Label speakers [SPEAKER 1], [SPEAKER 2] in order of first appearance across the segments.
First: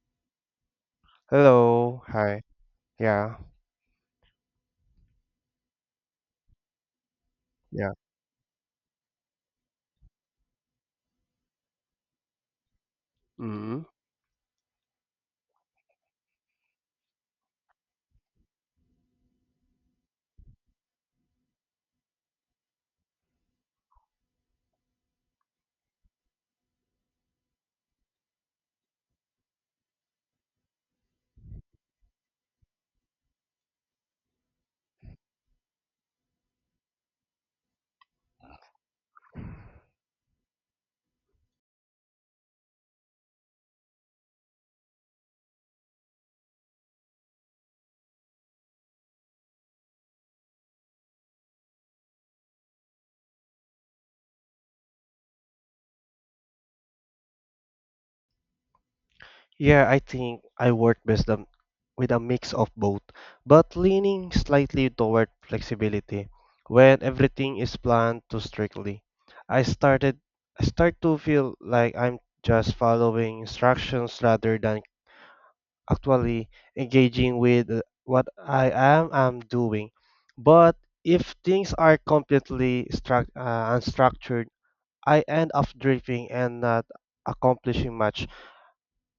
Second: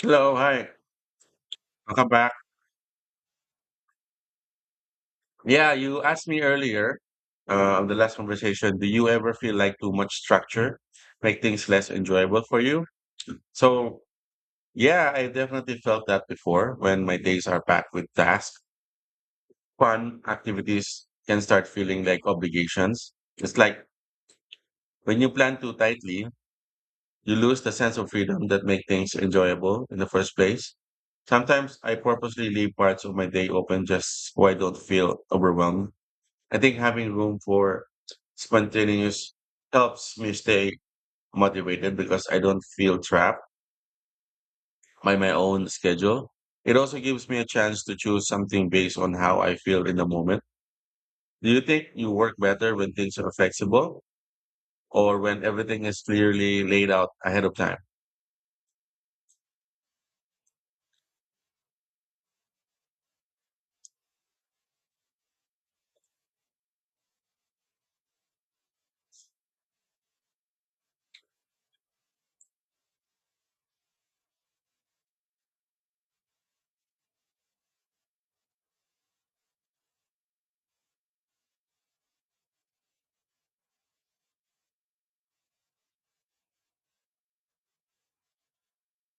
[SPEAKER 1] Hello, hi.
[SPEAKER 2] Hello.
[SPEAKER 1] Welcome back.
[SPEAKER 2] Hi. Yeah.
[SPEAKER 1] Yeah, you asked me earlier, on
[SPEAKER 2] Yeah.
[SPEAKER 1] the last conversation, do you ever feel like too much structure make things less enjoyable for you?
[SPEAKER 2] Hmm.
[SPEAKER 1] So, yeah, I definitely felt that before. When my days are packed with tasks, fun activities can start feeling like obligations. It's like when you plan too tightly, you lose the sense of freedom that make things enjoyable in the first place. Sometimes I purposely leave parts of my day open just so I don't feel overwhelmed. I think having room for spontaneous helps me stay motivated because I don't feel trapped by my own schedule. It also gives me a chance to choose something based on how I feel in the moment. Do you think you work better when things are flexible or when everything is clearly laid out ahead of time?
[SPEAKER 2] Yeah, I think I work best with a mix of both, but leaning slightly toward flexibility when everything is planned too strictly. I started I start to feel like I'm just following instructions rather than actually engaging with what I am doing. But if things are completely struct unstructured, I end up drifting and not accomplishing much.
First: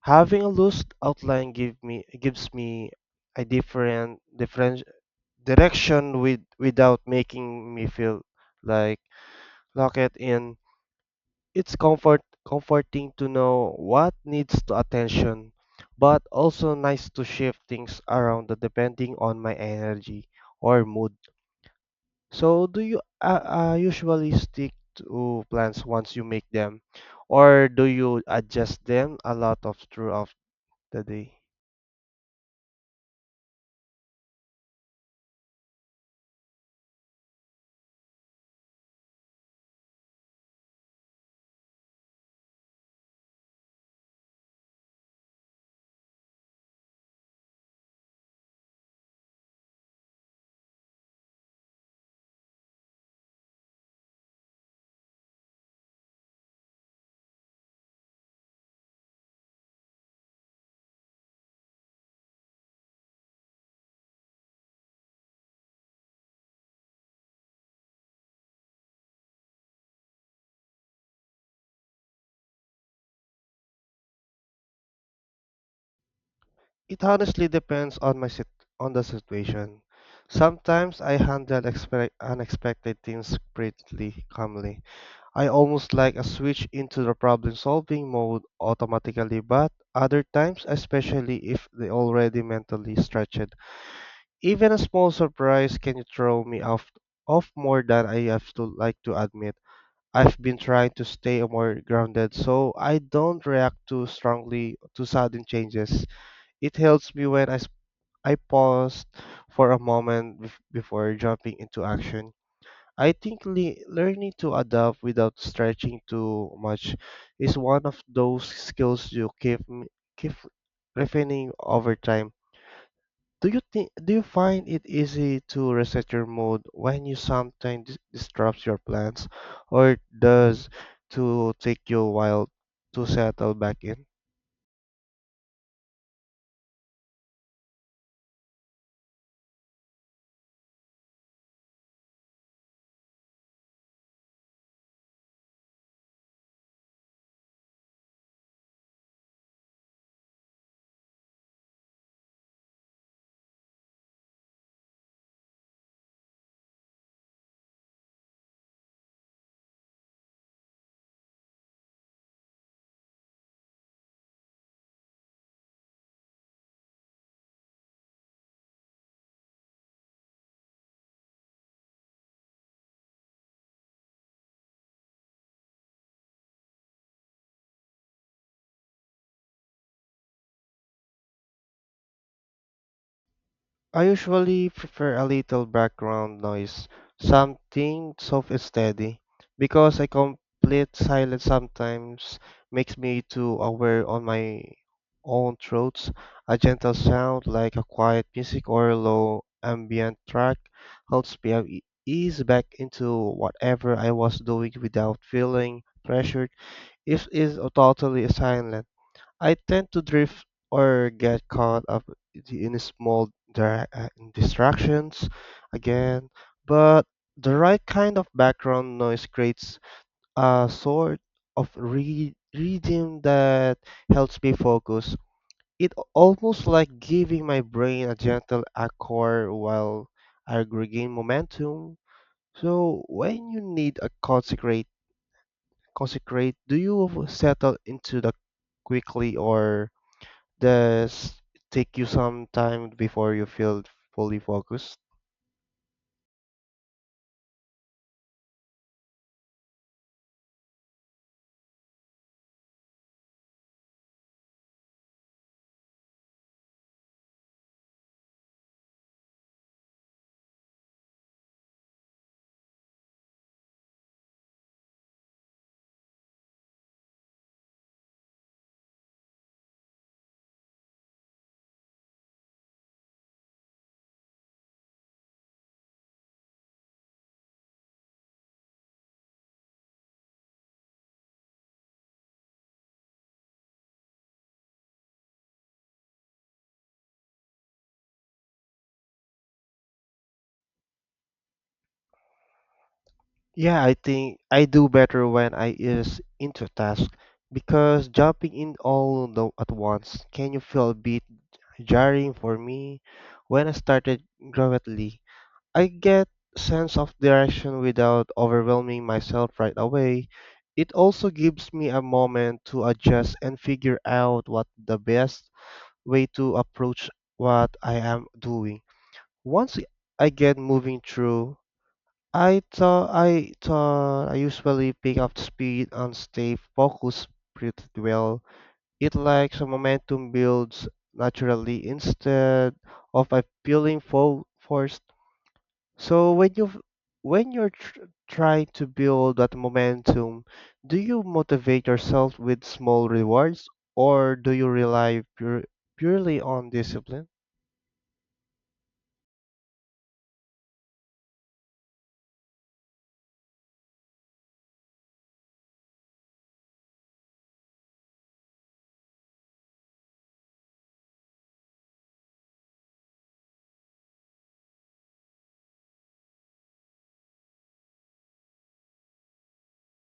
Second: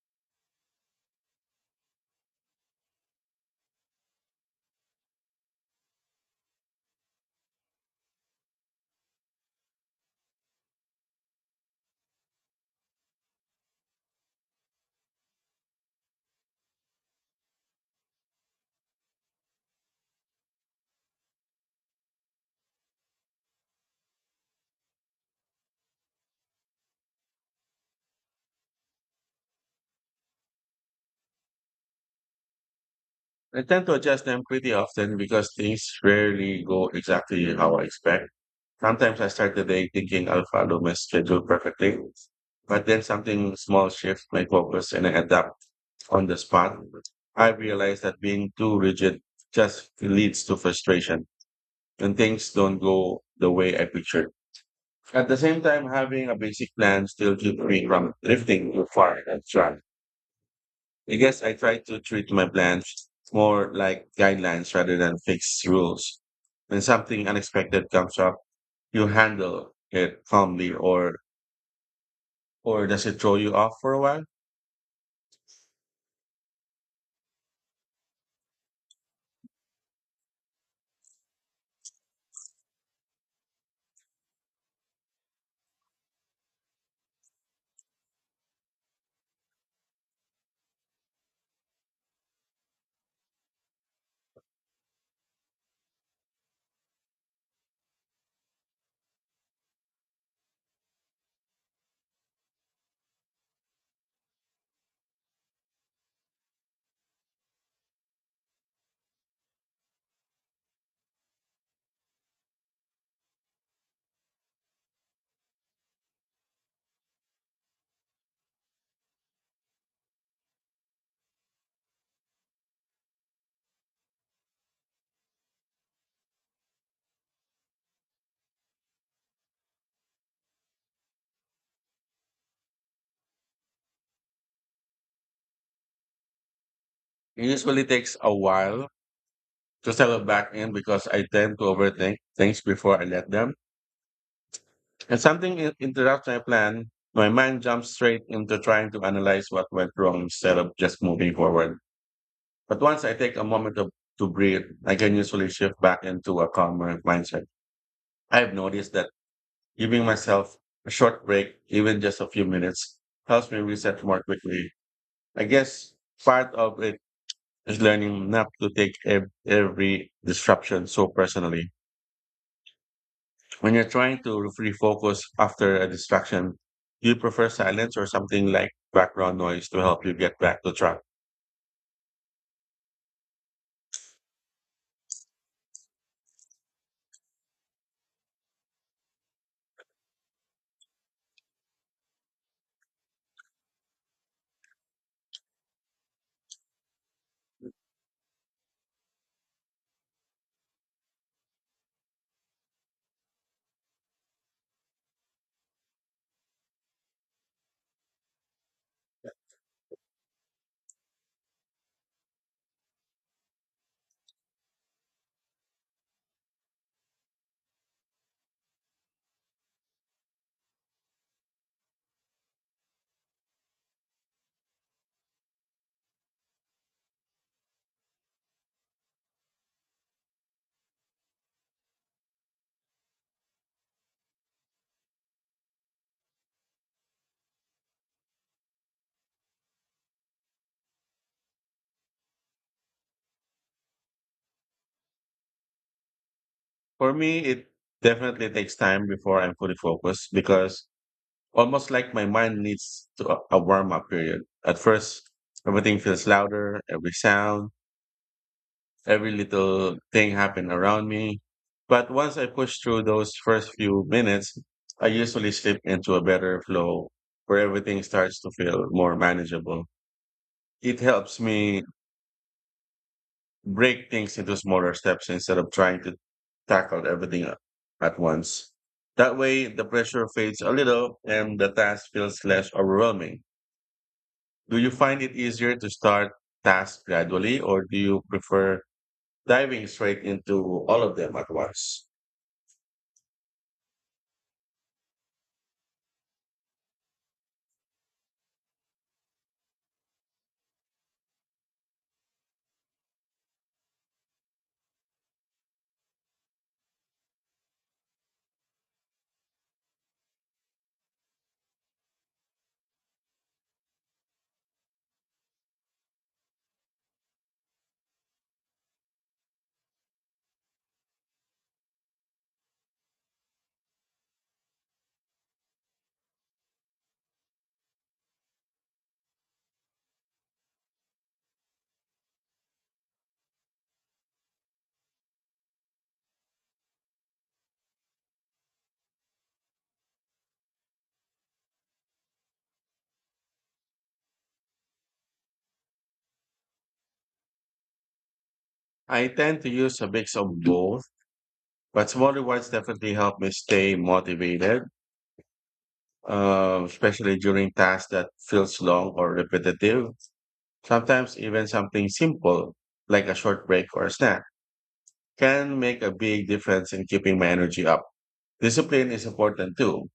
[SPEAKER 2] Having a loose outline gives me a different direction without making me feel like locked in. It's comforting to know what needs to attention, but also nice to shift things around depending on my energy or mood. So do you usually stick to plans once you make them, or do you adjust them a lot of throughout the day?
[SPEAKER 1] I tend to adjust them pretty often because things rarely go exactly how I expect. Sometimes I start the day thinking I'll follow my schedule perfectly, but then something small shifts my focus and I adapt on the spot. I realize that being too rigid just leads to frustration and things don't go the way I pictured. At the same time, having a basic plan still keeps me from drifting too far and track. I guess I try to treat my plans more like guidelines rather than fixed rules. When something unexpected comes up, you handle it calmly or does it throw you off for a while?
[SPEAKER 2] It honestly depends on the situation. Sometimes I handle expect unexpected things pretty calmly. I almost like a switch into the problem-solving mode automatically, but other times, especially if they already mentally stretched, even a small surprise can throw me off more than I have to like to admit. I've been trying to stay more grounded so I don't react too strongly to sudden changes. It helps me when I pause for a moment before jumping into action. I think learning to adapt without stretching too much is one of those skills you keep refining over time. Do you find it easy to reset your mood when you sometimes disrupts your plans, or does to take you a while to settle back in?
[SPEAKER 1] It usually takes a while to settle back in because I tend to overthink things before I let them. And something interrupts my plan, my mind jumps straight into trying to analyze what went wrong instead of just moving forward. But once I take a moment to breathe, I can usually shift back into a calmer mindset. I've noticed that giving myself a short break, even just a few minutes, helps me reset more quickly. I guess part of it is learning not to take every disruption so personally. When you're trying to refocus after a distraction, do you prefer silence or something like background noise to help you get back to track?
[SPEAKER 2] I usually prefer a little background noise, something soft and steady, because a complete silence sometimes makes me too aware on my own throats. A gentle sound like a quiet music or a low ambient track helps me ease back into whatever I was doing without feeling pressured. If it is totally silent, I tend to drift or get caught up in small distractions again, but the right kind of background noise creates a sort of rhythm that helps me focus. It almost like giving my brain a gentle accord while I regain momentum. So when you need a consecrate, do you settle into the quickly or does it take you some time before you feel fully focused?
[SPEAKER 1] For me, it definitely takes time before I'm fully focused because almost like my mind needs to a warm up period. At first, everything feels louder, every sound, every little thing happened around me. But once I push through those first few minutes, I usually slip into a better flow where everything starts to feel more manageable. It helps me break things into smaller steps instead of trying to tackle everything at once. That way, the pressure fades a little and the task feels less overwhelming. Do you find it easier to start tasks gradually, or do you prefer diving straight into all of them at once?
[SPEAKER 2] Yeah, I think I do better when I is into task because jumping in all the, at once can you feel a bit jarring for me when I started gradually. I get sense of direction without overwhelming myself right away. It also gives me a moment to adjust and figure out what the best way to approach what I am doing. Once I get moving through, I usually pick up speed and stay focused pretty well. It like some momentum builds naturally instead of a feeling fo forced. So when you're tr trying to build that momentum, do you motivate yourself with small rewards or do you rely purely on discipline?
[SPEAKER 1] I tend to use a mix of both, but small rewards definitely help me stay motivated, especially during tasks that feels long or repetitive. Sometimes even something simple like a short break or a snack can make a big difference in keeping my energy up. Discipline is important too,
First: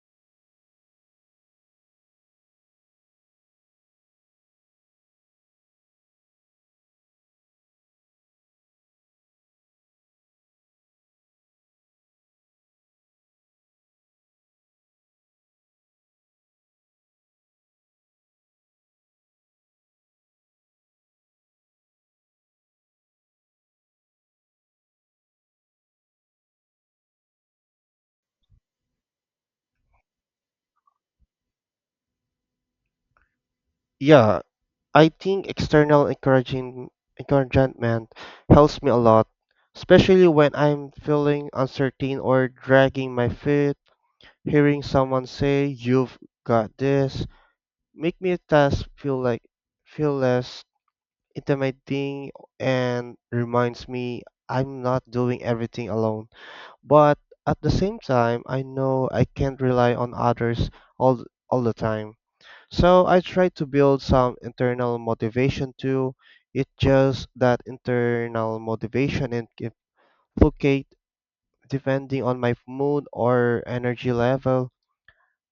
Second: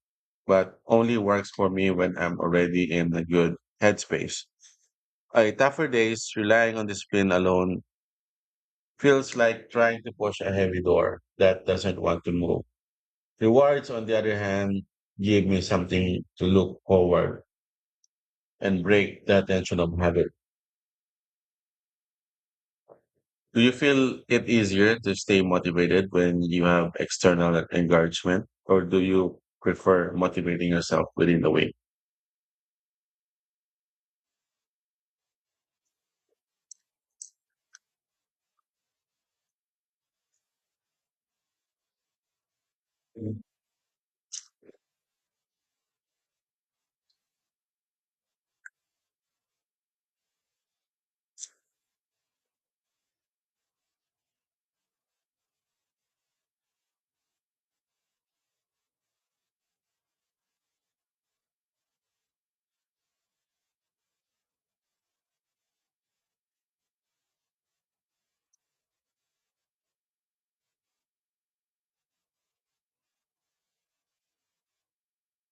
[SPEAKER 1] but only works for me when I'm already in a good headspace. Tougher days, relying on discipline alone feels like trying to push a heavy door that doesn't want to move. Rewards, on the other hand, give me something to look forward and break the tension of habit. Do you feel it easier to stay motivated when you have external encouragement, or do you prefer motivating yourself within the week?
[SPEAKER 2] Yeah, I think external encouraging encouragement helps me a lot, especially when I'm feeling uncertain or dragging my feet. Hearing someone say you've got this make me task feel less intimidating and reminds me I'm not doing everything alone. But at the same time, I know I can't rely on others all all the time. So I try to build some internal motivation too. It's just that internal motivation and can fluctuate depending on my mood or energy level.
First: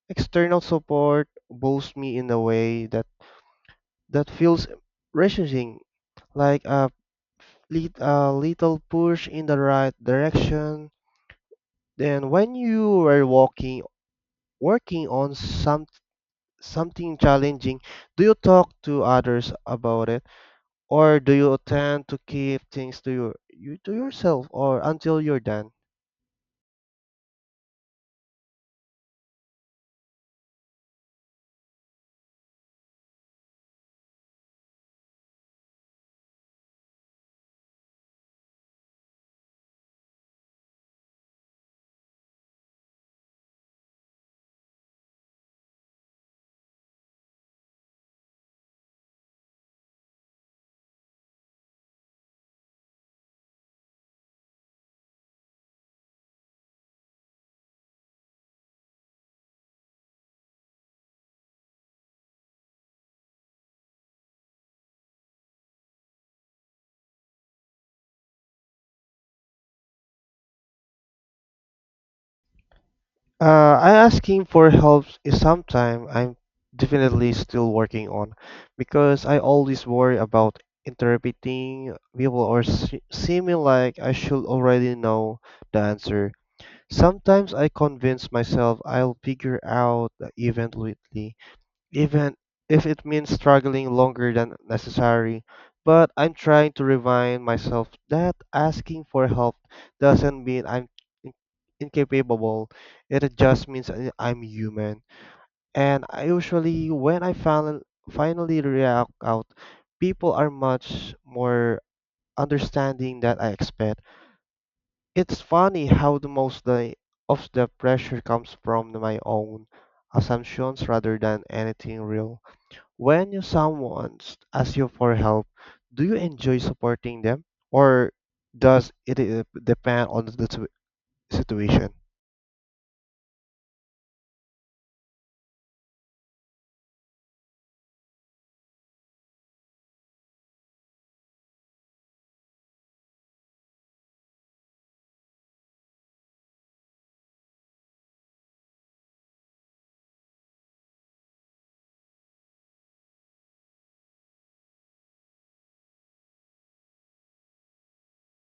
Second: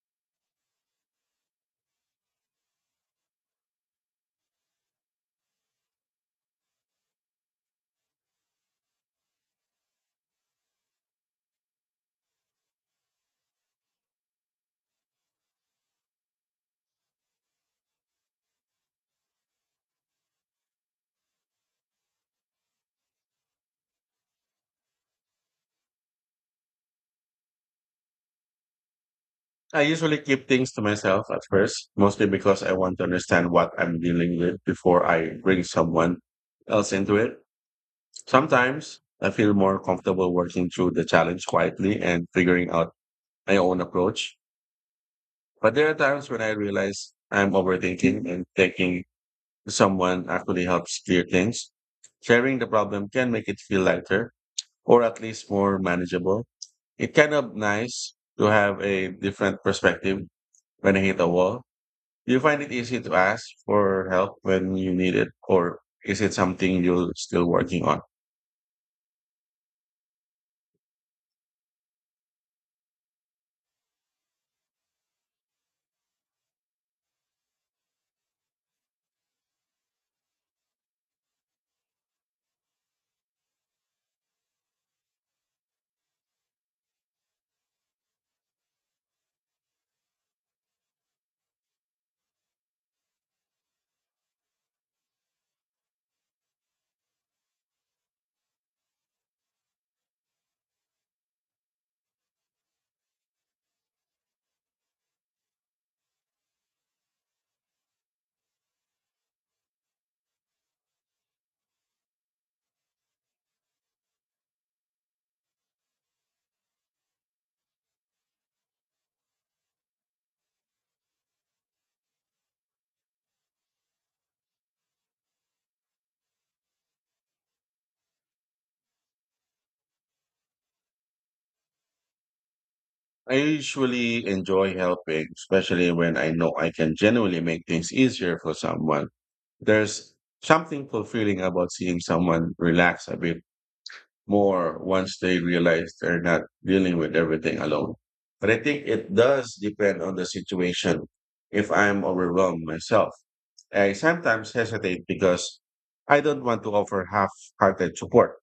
[SPEAKER 2] External support boosts me in a way that feels refreshing, like a little push in the right direction. Then when you working on some something challenging, do you talk to others about it? Or do you tend to keep things to your you to yourself or until you're done?
[SPEAKER 1] I usually keep things to myself at first, mostly because I want to understand what I'm dealing with before I bring someone else into it. Sometimes I feel more comfortable working through the challenge quietly and figuring out my own approach. But there are times when I realize I'm overthinking and thinking someone actually helps clear things. Sharing the problem can make it feel lighter or at least more manageable. It's kind of nice to have a different perspective when I hit a wall. Do you find it easy to ask for help when you need it, or is it something you're still working on?
[SPEAKER 2] I asking for help is something I'm definitely still working on because I always worry about interpreting people or seeming like I should already know the answer. Sometimes I convince myself I'll figure out the event lately, even if it means struggling longer than necessary. But I'm trying to remind myself that asking for help doesn't mean I'm in- incapable. It just means I'm human. And I usually, when I finally react out, people are much more understanding than I expect. It's funny how the most of the pressure comes from my own assumptions rather than anything real. When you someone asks you for help, do you enjoy supporting them or does it depend on the situation?
[SPEAKER 1] I usually enjoy helping, especially when I know I can genuinely make things easier for someone. There's something fulfilling about seeing someone relax a bit more once they realize they're not dealing with everything alone. But I think it does depend on the situation. If I'm overwhelmed myself, I sometimes hesitate because I don't want to offer half hearted support.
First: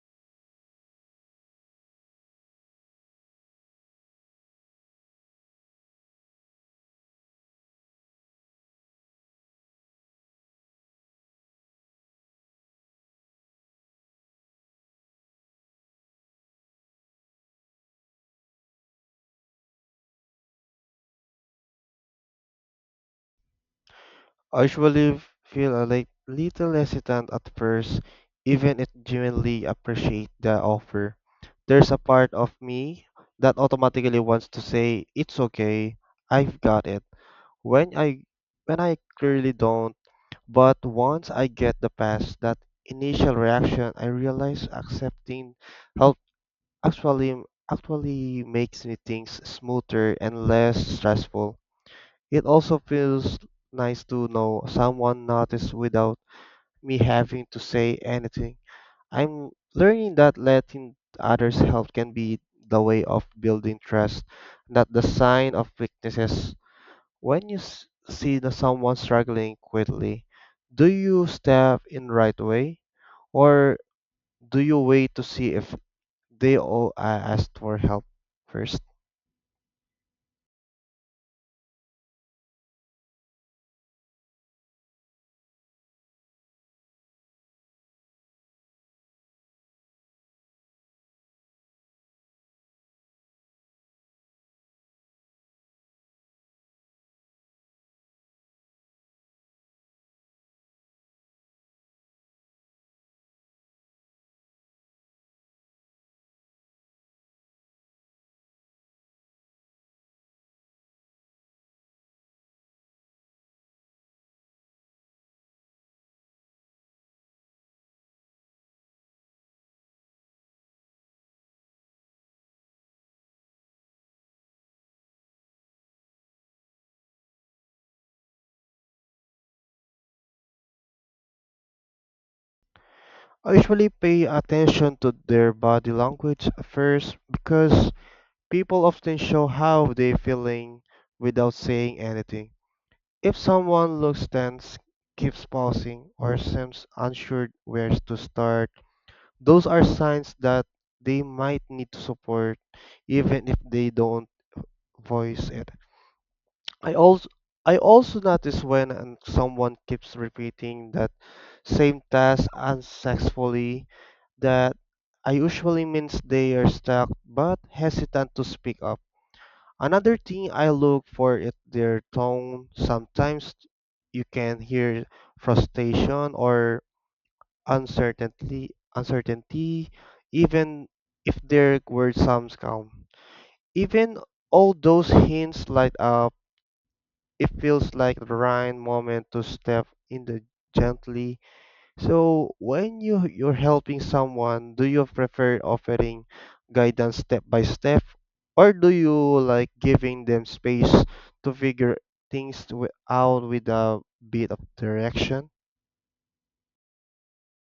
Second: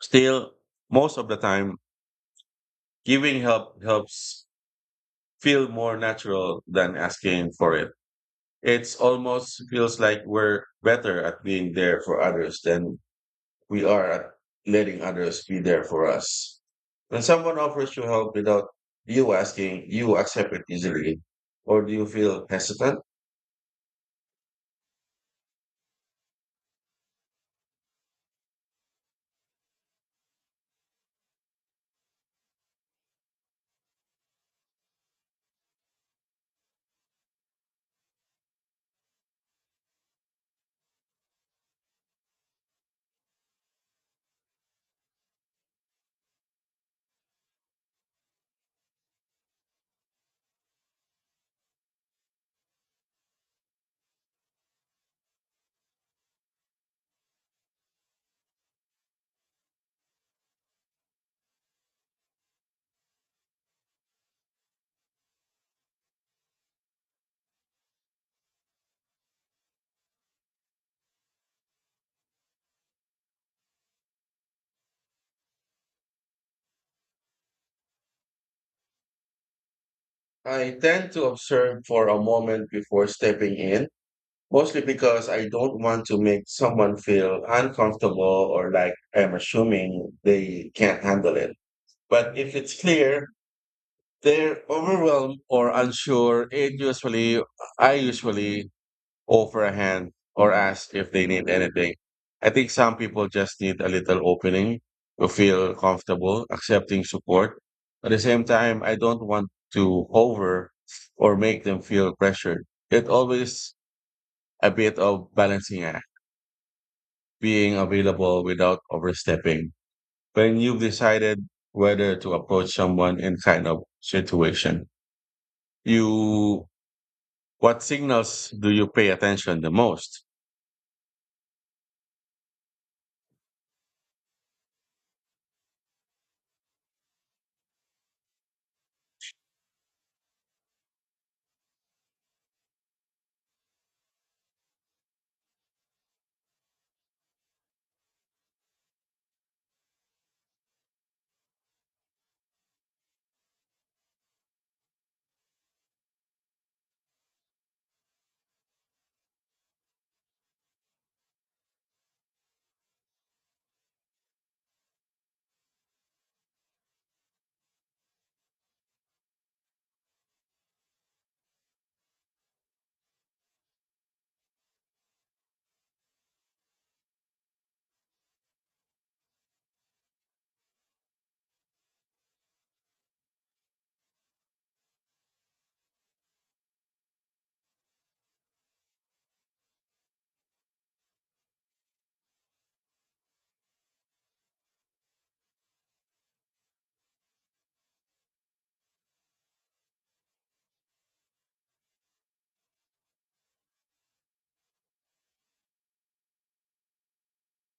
[SPEAKER 1] Still, most of the time, giving help helps feel more natural than asking for it. It's almost feels like we're better at being there for others than we are at letting others be there for us. When someone offers you help without you asking, you accept it easily, or do you feel hesitant?
[SPEAKER 2] I usually feel a little hesitant at first, even if genuinely appreciate the offer. There's a part of me that automatically wants to say, "It's okay, I've got it." When I when I clearly don't. But once I get the past that initial reaction, I realize accepting help actually actually makes me things smoother and less stressful. It also feels nice to know someone noticed without me having to say anything. I'm learning that letting others help can be the way of building trust, not the sign of weaknesses. When you see the someone struggling quickly, do you step in right away or do you wait to see if they all asked for help first?
[SPEAKER 1] I tend to observe for a moment before stepping in, mostly because I don't want to make someone feel uncomfortable or like I'm assuming they can't handle it. But if it's clear they're overwhelmed or unsure, it usually I usually offer a hand or ask if they need anything. I think some people just need a little opening to feel comfortable accepting support. At the same time, I don't want to over or make them feel pressured. It's always a bit of balancing act, being available without overstepping. When you've decided whether to approach someone in kind of situation, you what signals do you pay attention the most?
[SPEAKER 2] I usually pay attention to their body language first because people often show how they're feeling without saying anything. If someone looks tense, keeps pausing, or seems unsure where to start, those are signs that they might need to support even if they don't voice it. I also I also notice when someone keeps repeating that same task unsuccessfully, that I usually means they are stuck but hesitant to speak up. Another thing I look for is their tone. Sometimes you can hear frustration or uncertainty, uncertainty, even if there were some calm. Even all those hints light up, it feels like the right moment to step in the gently. So when you're helping someone, do you prefer offering guidance step by step, or do you like giving them space to figure things out with a bit of direction?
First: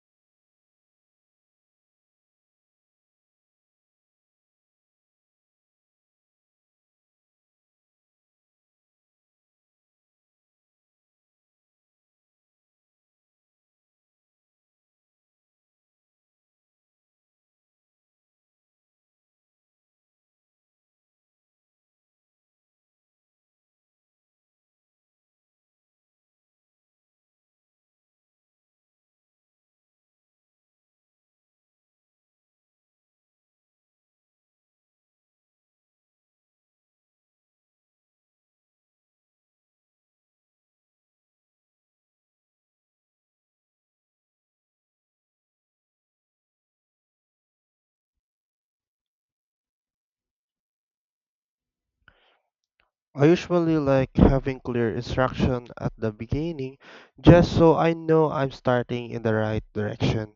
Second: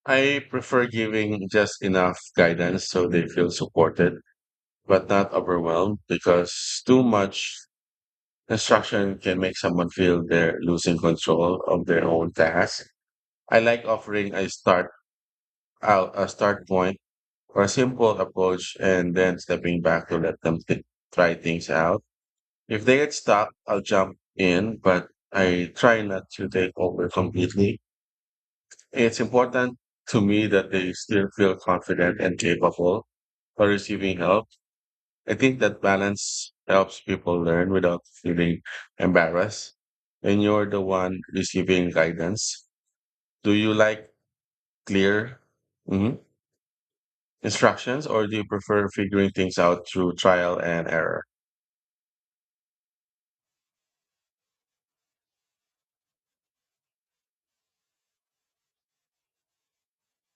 [SPEAKER 1] I prefer giving just enough guidance so they feel supported, but not overwhelmed because too much instruction can make someone feel they're losing control of their own task. I like offering a start point or a simple approach and then stepping back to let them try things out. If they get stuck, I'll jump in, but I try not to take over completely. It's important to me that they still feel confident and capable for receiving help. I think that balance helps people learn without feeling embarrassed. When you're the one receiving guidance, do you like clear mhm, instructions or do you prefer figuring things out through trial and error?
[SPEAKER 2] I usually like having clear instruction at the beginning just so I know I'm starting in the right direction.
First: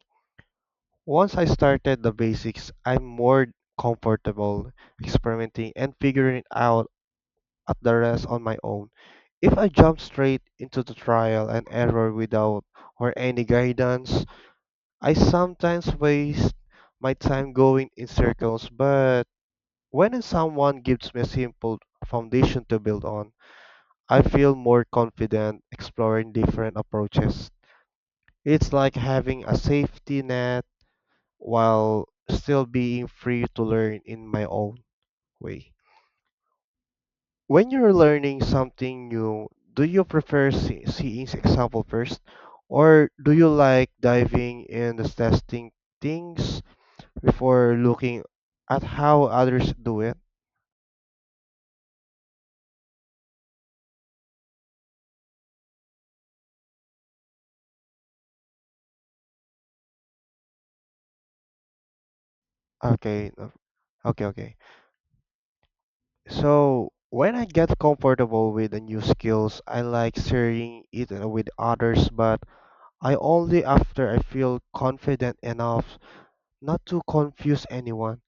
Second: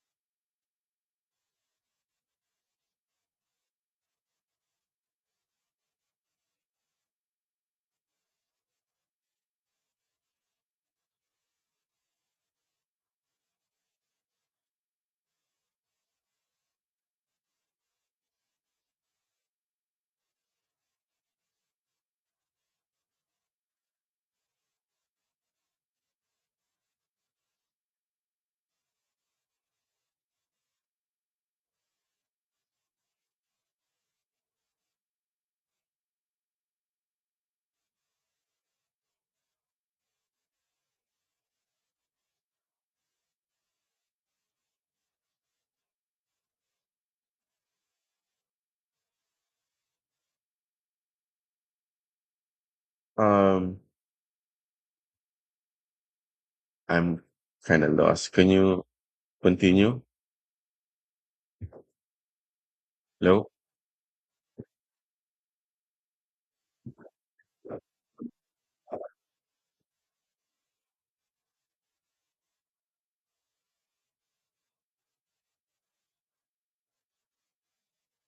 [SPEAKER 2] Once I started the basics, I'm more comfortable experimenting and figuring out at the rest on my own. If I jump straight into the trial and error without or any guidance, I sometimes waste my time going in circles, but when someone gives me a simple foundation to build on, I feel more confident exploring different approaches. It's like having a safety net while still being free to learn in my own way. When you're learning something new, do you prefer seeing example first or do you like diving in testing things before looking at how others do it?
[SPEAKER 1] Um, I'm kind of lost. Can you continue?
[SPEAKER 2] Okay,
[SPEAKER 1] Hello?
[SPEAKER 2] no- okay, okay. So when I get comfortable with the new skills, I like sharing it with others, but I only after I feel confident enough not to confuse anyone.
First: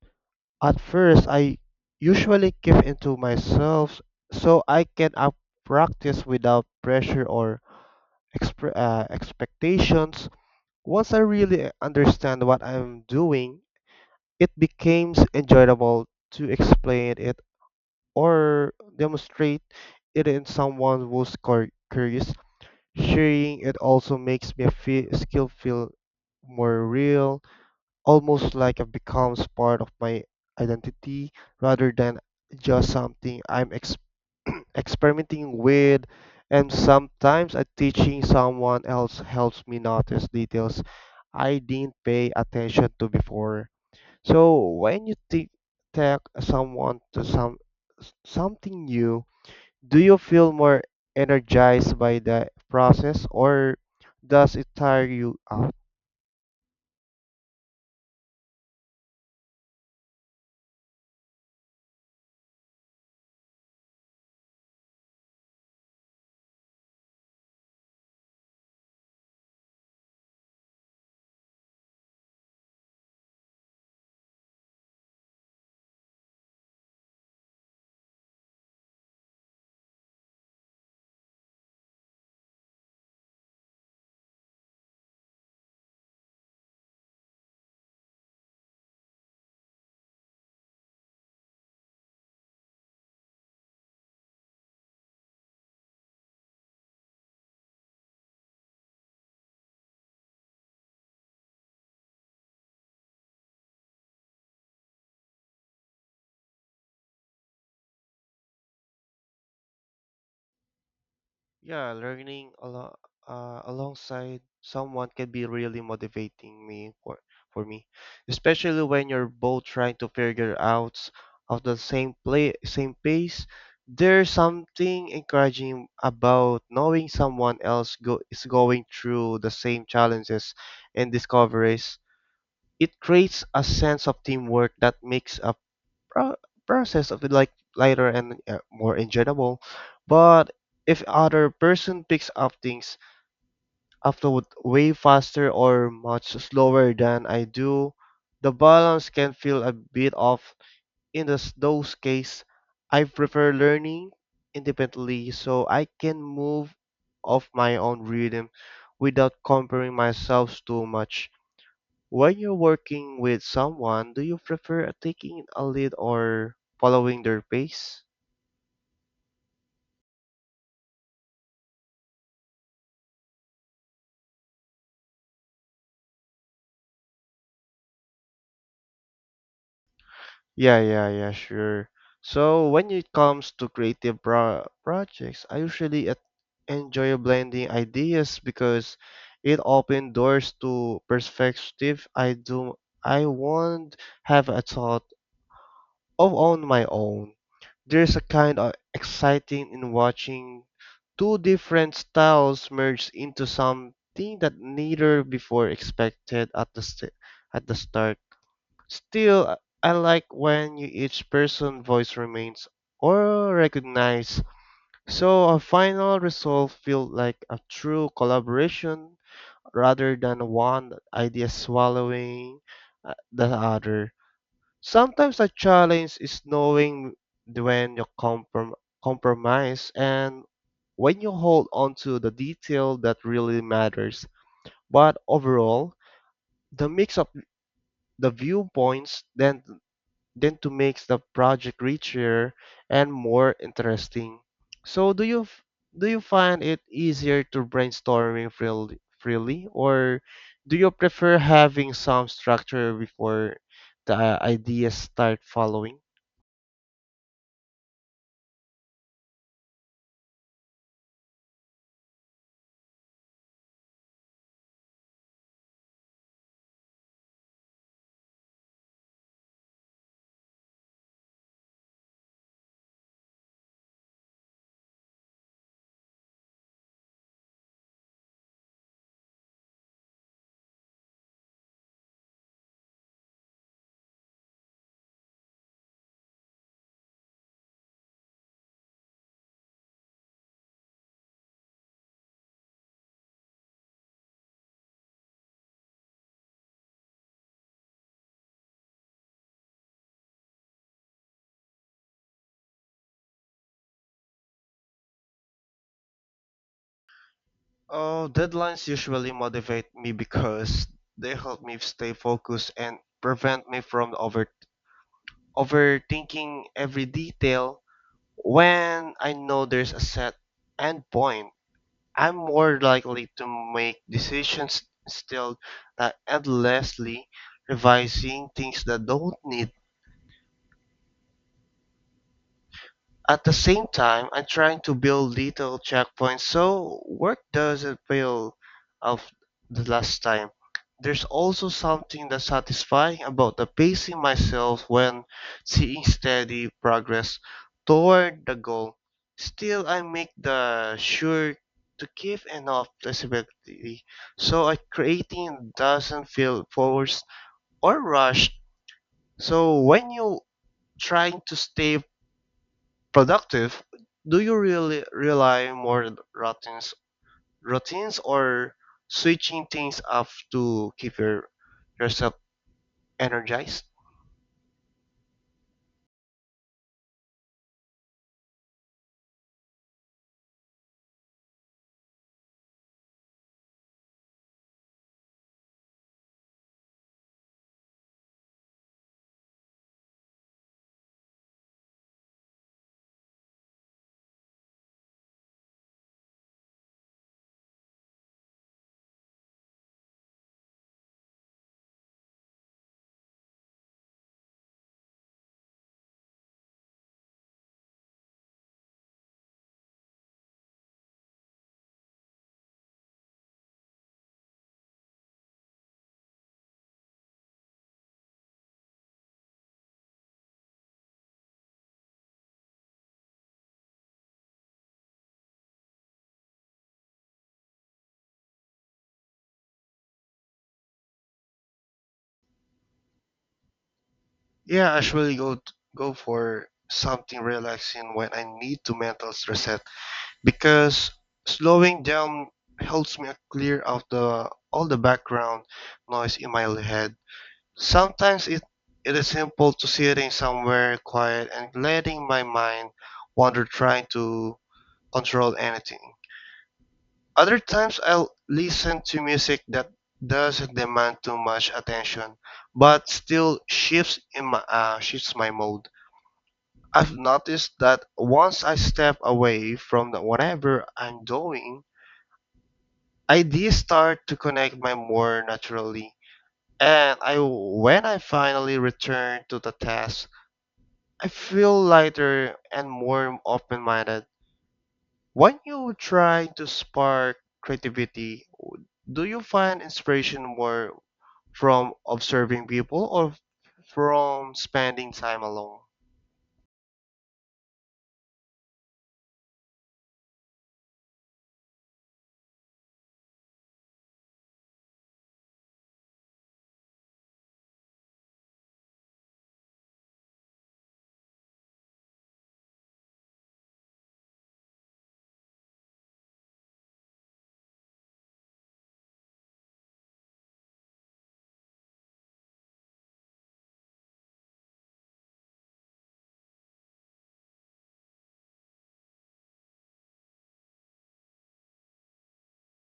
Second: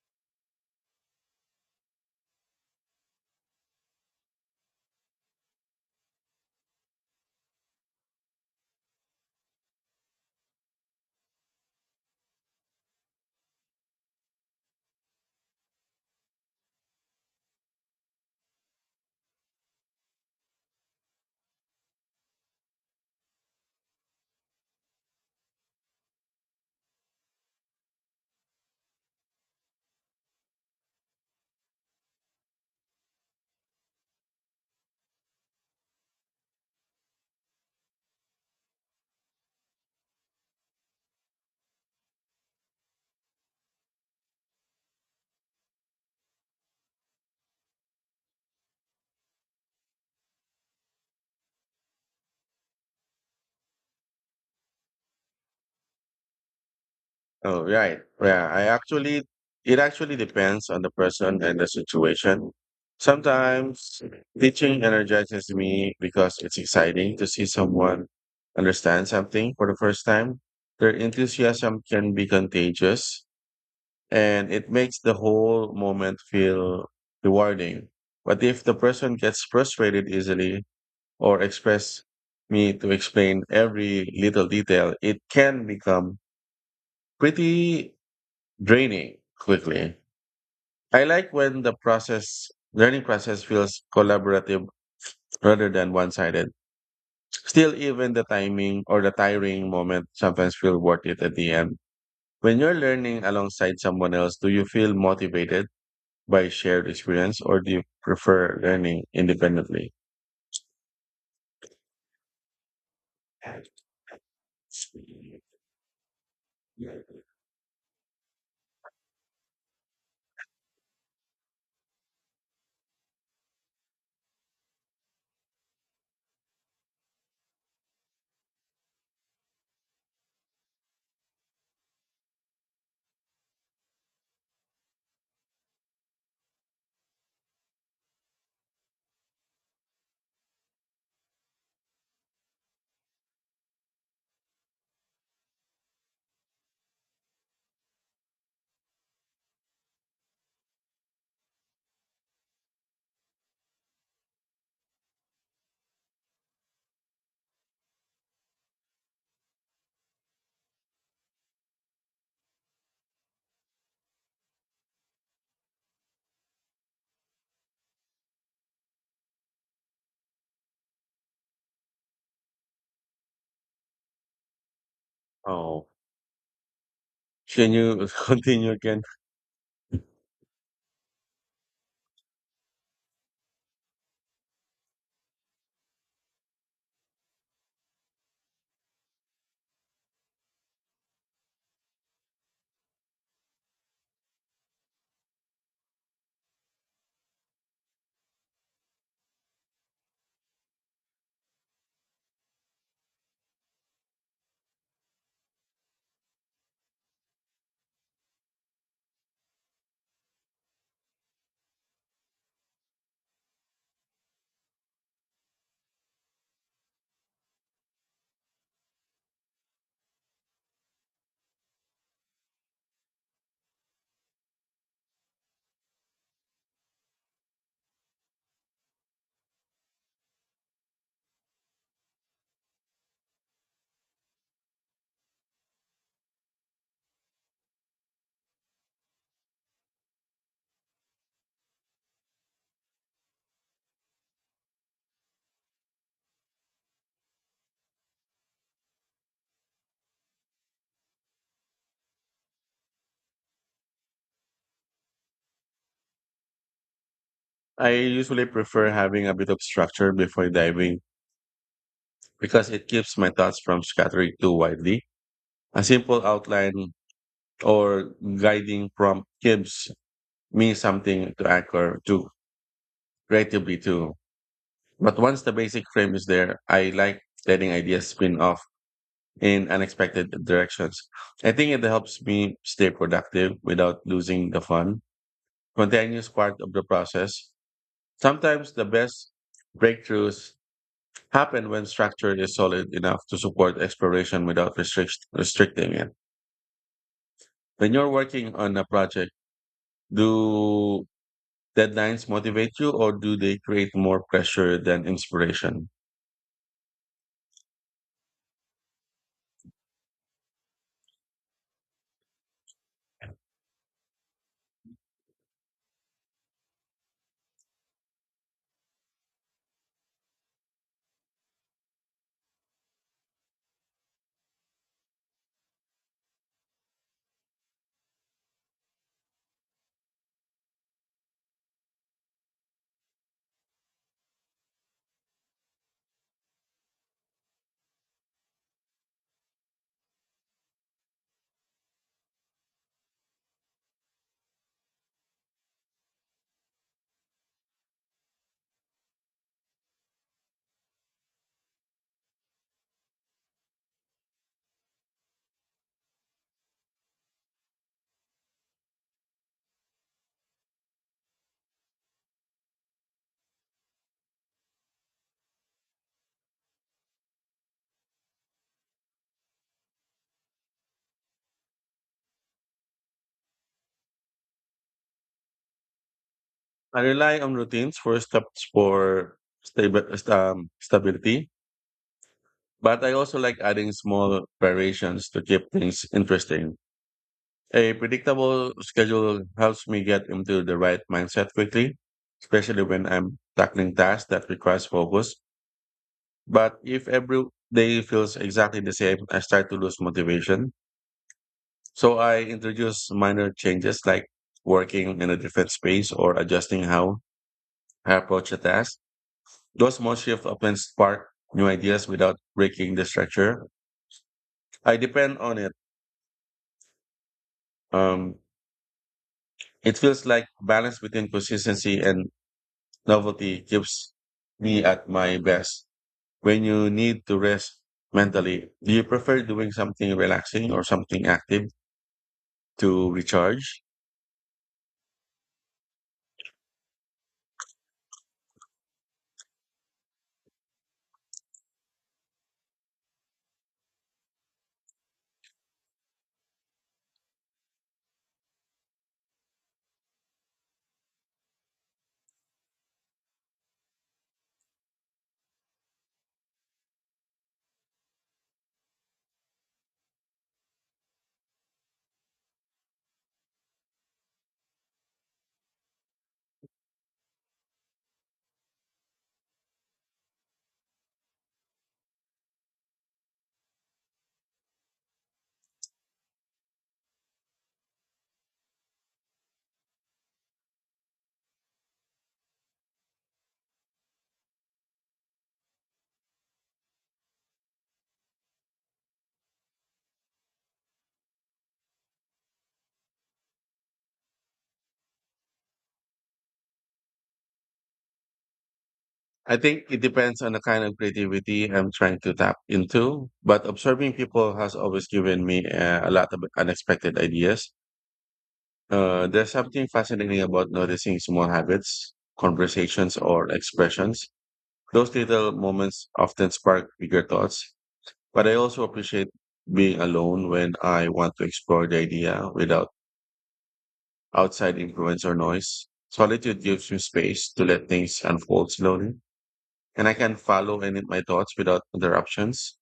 [SPEAKER 2] At first, I usually keep into myself so I can up practice without pressure or expectations. Once I really understand what I'm doing, it becomes enjoyable to explain it or demonstrate it in someone who's curious. Sharing it also makes me feel, skill feel more real, almost like it becomes part of my identity rather than just something I'm experimenting with. And sometimes teaching someone else helps me notice details I didn't pay attention to before. So when you take someone to some something new, do you feel more energized by the process or does it tire you out?
[SPEAKER 1] Oh, right. Yeah, it actually depends on the person and the situation. Sometimes teaching energizes me because it's exciting to see someone understand something for the first time. Their enthusiasm can be contagious, and it makes the whole moment feel rewarding. But if the person gets frustrated easily or expects me to explain every little detail, it can become pretty draining quickly. I like when the process learning process feels collaborative rather than one-sided. Still, even the timing or the tiring moment sometimes feel worth it at the end. When you're learning alongside someone else, do you feel motivated by shared experience, or do you prefer learning independently?
[SPEAKER 2] Yeah, learning alongside someone can be really motivating me for me, especially when you're both trying to figure out of the same pace. There's something encouraging about knowing someone else go is going through the same challenges and discoveries. It creates a sense of teamwork that makes pro- process of it like lighter and more enjoyable. But if other person picks up things upload way faster or much slower than I do, the balance can feel a bit off. In this, those case, I prefer learning independently so I can move off my own rhythm without comparing myself too much. When you're working with someone, do you prefer taking a lead or following their pace?
[SPEAKER 1] Oh, can you continue again?
[SPEAKER 2] Yeah, yeah, yeah, sure. So when it comes to creative projects, I usually enjoy blending ideas because it opens doors to perspective I won't have a thought of on my own. There's a kind of exciting in watching two different styles merge into something that neither before expected at the at the start. Still, I like when you each person voice remains or recognized, so a final result feels like a true collaboration rather than one idea swallowing the other. Sometimes a challenge is knowing when you compromise and when you hold on to the detail that really matters. But overall, the mix of the viewpoints then to makes the project richer and more interesting. So do you find it easier to brainstorming freely or do you prefer having some structure before the ideas start following?
[SPEAKER 1] I usually prefer having a bit of structure before diving because it keeps my thoughts from scattering too widely. A simple outline or guiding prompt gives me something to anchor to creatively to. But once the basic frame is there, I like letting ideas spin off in unexpected directions. I think it helps me stay productive without losing the fun, continuous part of the process. Sometimes the best breakthroughs happen when structure is solid enough to support exploration without restricting it. When you're working on a project, do deadlines motivate you or do they create more pressure than inspiration?
[SPEAKER 2] Oh, deadlines usually motivate me because they help me stay focused and prevent me from overthinking every detail. When I know there's a set end point, I'm more likely to make decisions still than endlessly revising things that don't need. At the same time, I'm trying to build little checkpoints so work doesn't feel of the last time. There's also something that's satisfying about the pacing myself when seeing steady progress toward the goal. Still, I make the sure to give enough flexibility so I creating doesn't feel forced or rushed. So when you trying to stay productive, do you really rely more on routines or switching things up to keep yourself energized?
[SPEAKER 1] I rely on routines for stable stability, but I also like adding small variations to keep things interesting. A predictable schedule helps me get into the right mindset quickly, especially when I'm tackling tasks that requires focus. But if every day feels exactly the same, I start to lose motivation. So I introduce minor changes like working in a different space or adjusting how I approach a task. Those small shifts often spark new ideas without breaking the structure. I depend on it. Um, it feels like balance between consistency and novelty keeps me at my best. When you need to rest mentally, do you prefer doing something relaxing or something active to recharge?
[SPEAKER 2] Yeah, I usually go for something relaxing when I need to mental reset, because slowing down helps me clear out the all the background noise in my head. Sometimes it is simple to sitting somewhere quiet and letting my mind wander trying to control anything. Other times I'll listen to music that doesn't demand too much attention, but still shifts in my shifts my mood. I've noticed that once I step away from the whatever I'm doing, ideas start to connect my more naturally. And I when I finally return to the task, I feel lighter and more open-minded. When you try to spark creativity, do you find inspiration more from observing people or from spending time alone?
[SPEAKER 1] I think it depends on the kind of creativity I'm trying to tap into, but observing people has always given me a lot of unexpected ideas. There's something fascinating about noticing small habits, conversations, or expressions. Those little moments often spark bigger thoughts, but I also appreciate being alone when I want to explore the idea without outside influence or noise. Solitude gives me space to let things unfold slowly, and I can follow any of my thoughts without interruptions.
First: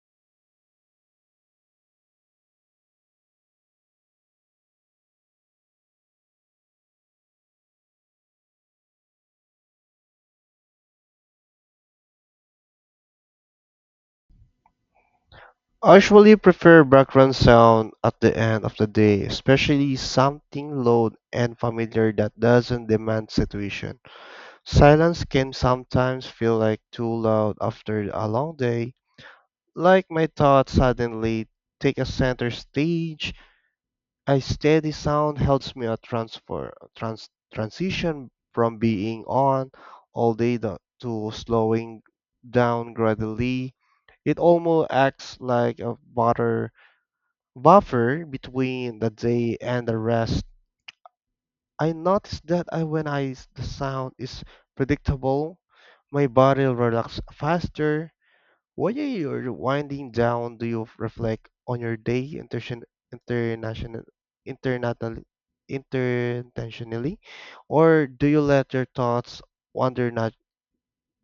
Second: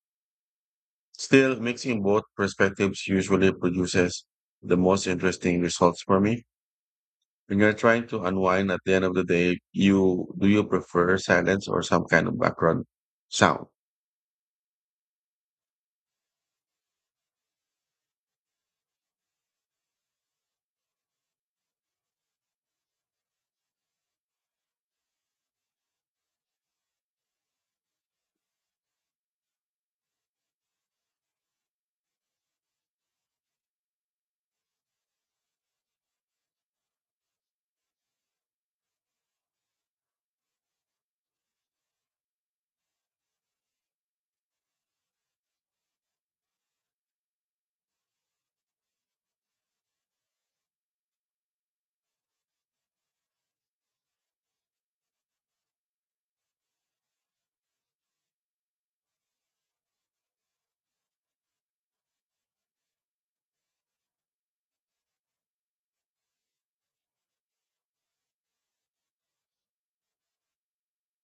[SPEAKER 1] Still, mixing both perspectives usually produces the most interesting results for me. When you're trying to unwind at the end of the day, you do you prefer silence or some kind of background sound?
[SPEAKER 2] I usually prefer background sound at the end of the day, especially something low and familiar that doesn't demand situation. Silence can sometimes feel like too loud after a long day, like my thoughts suddenly take a center stage. A steady sound helps me a transition from being on all day to slowing down gradually. It almost acts like a butter buffer between the day and the rest. I notice that I, the sound is predictable, my body relaxes faster. While you're winding down, do you reflect on your day international, intentionally, or do you let your thoughts wander nat-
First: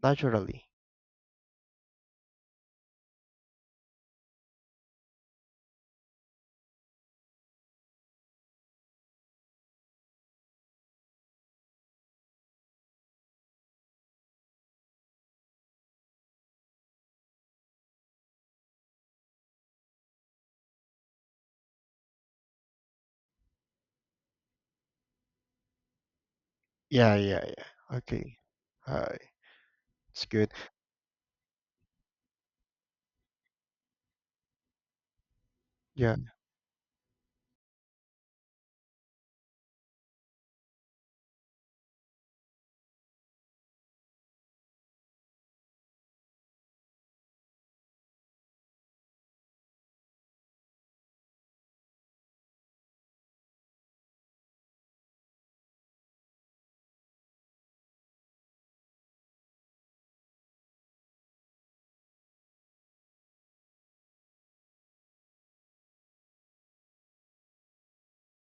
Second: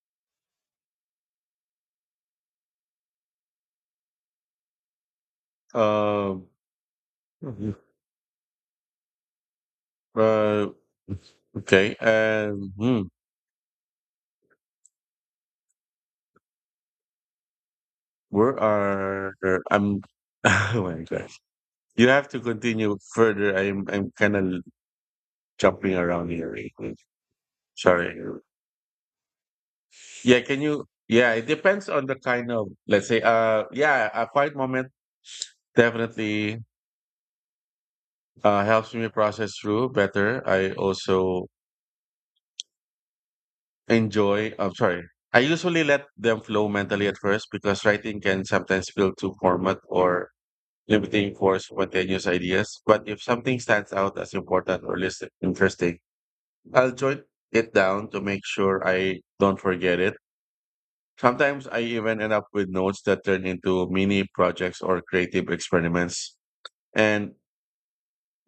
[SPEAKER 2] naturally?
[SPEAKER 1] Um, Mhm. uh, okay. Where are I'm? Oh my gosh! You have to continue further. I'm kind of jumping around here.
[SPEAKER 2] Yeah, yeah, yeah.
[SPEAKER 1] Sorry.
[SPEAKER 2] Okay, alright, it's
[SPEAKER 1] Yeah,
[SPEAKER 2] good.
[SPEAKER 1] can you? Yeah, it depends on the kind let's say, yeah, a quiet moment
[SPEAKER 2] Yeah.
[SPEAKER 1] definitely helps me process through better. I also enjoy, I'm sorry, I usually let them flow mentally at first because writing can sometimes feel too format or limiting for spontaneous ideas. But if something stands out as important or less interesting, I'll jot it down to make sure I don't forget it. Sometimes I even end up with notes that turn into mini projects or creative experiments. And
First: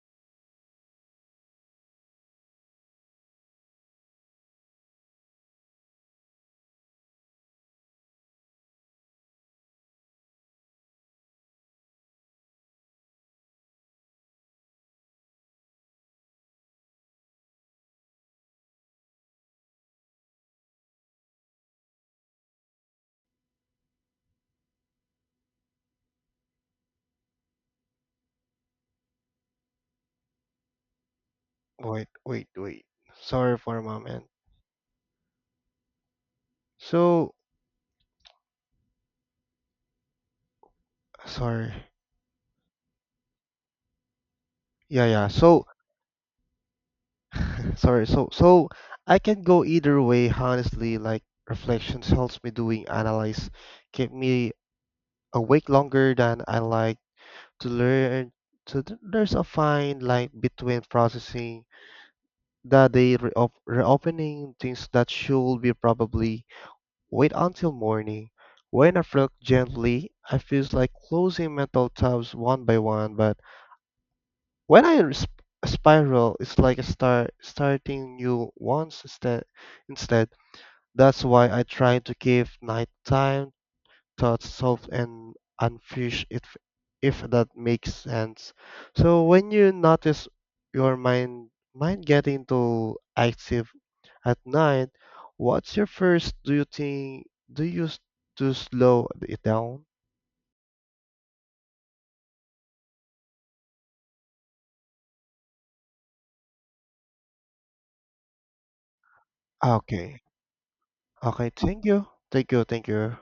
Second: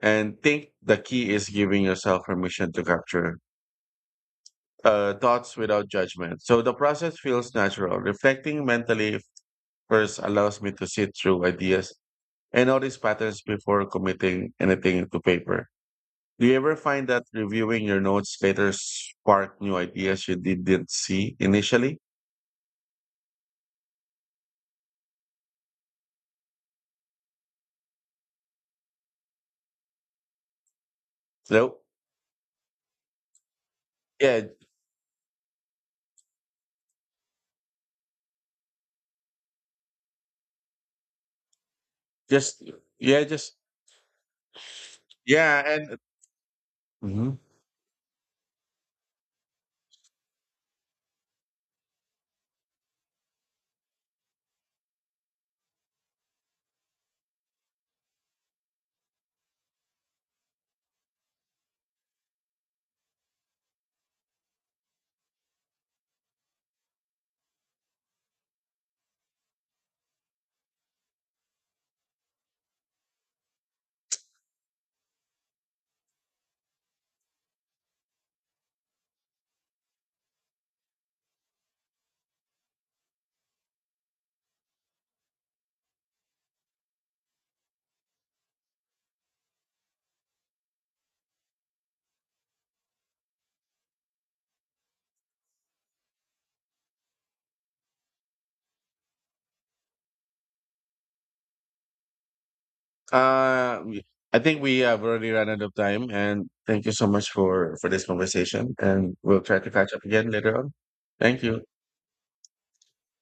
[SPEAKER 1] and think the key is giving yourself permission to capture thoughts without judgment, so the process feels natural. Reflecting mentally first allows me to sit through ideas and notice patterns before committing anything to paper. Do you ever find that reviewing your notes later spark new ideas you didn't see initially? Hello?
[SPEAKER 2] Wait, wait, wait. Sorry for a moment.
[SPEAKER 1] Yeah,
[SPEAKER 2] So, sorry.
[SPEAKER 1] just yeah, just
[SPEAKER 2] Yeah, yeah.
[SPEAKER 1] yeah,
[SPEAKER 2] So,
[SPEAKER 1] and hmm
[SPEAKER 2] sorry. So I can go either way, honestly. Like reflections helps me doing analyze, keep me awake longer than I like to learn. So there's a fine line between processing the day, reopening things that should be probably wait until morning. When I flirt gently, I feels like closing mental tabs one by one. But when I spiral, it's like a starting new ones instead. Instead, that's why I try to give night time thoughts solved and unfinished, if that makes sense. So when you notice your mind getting too active at night, what's your first do you think do you s- to slow it down?
[SPEAKER 1] Uh, we- I think we have already run out of time, and thank you so much for this conversation. And we'll try to
[SPEAKER 2] Ah,
[SPEAKER 1] catch up
[SPEAKER 2] okay.
[SPEAKER 1] again later on. Thank
[SPEAKER 2] Okay,
[SPEAKER 1] you.
[SPEAKER 2] thank you. Thank you, thank you.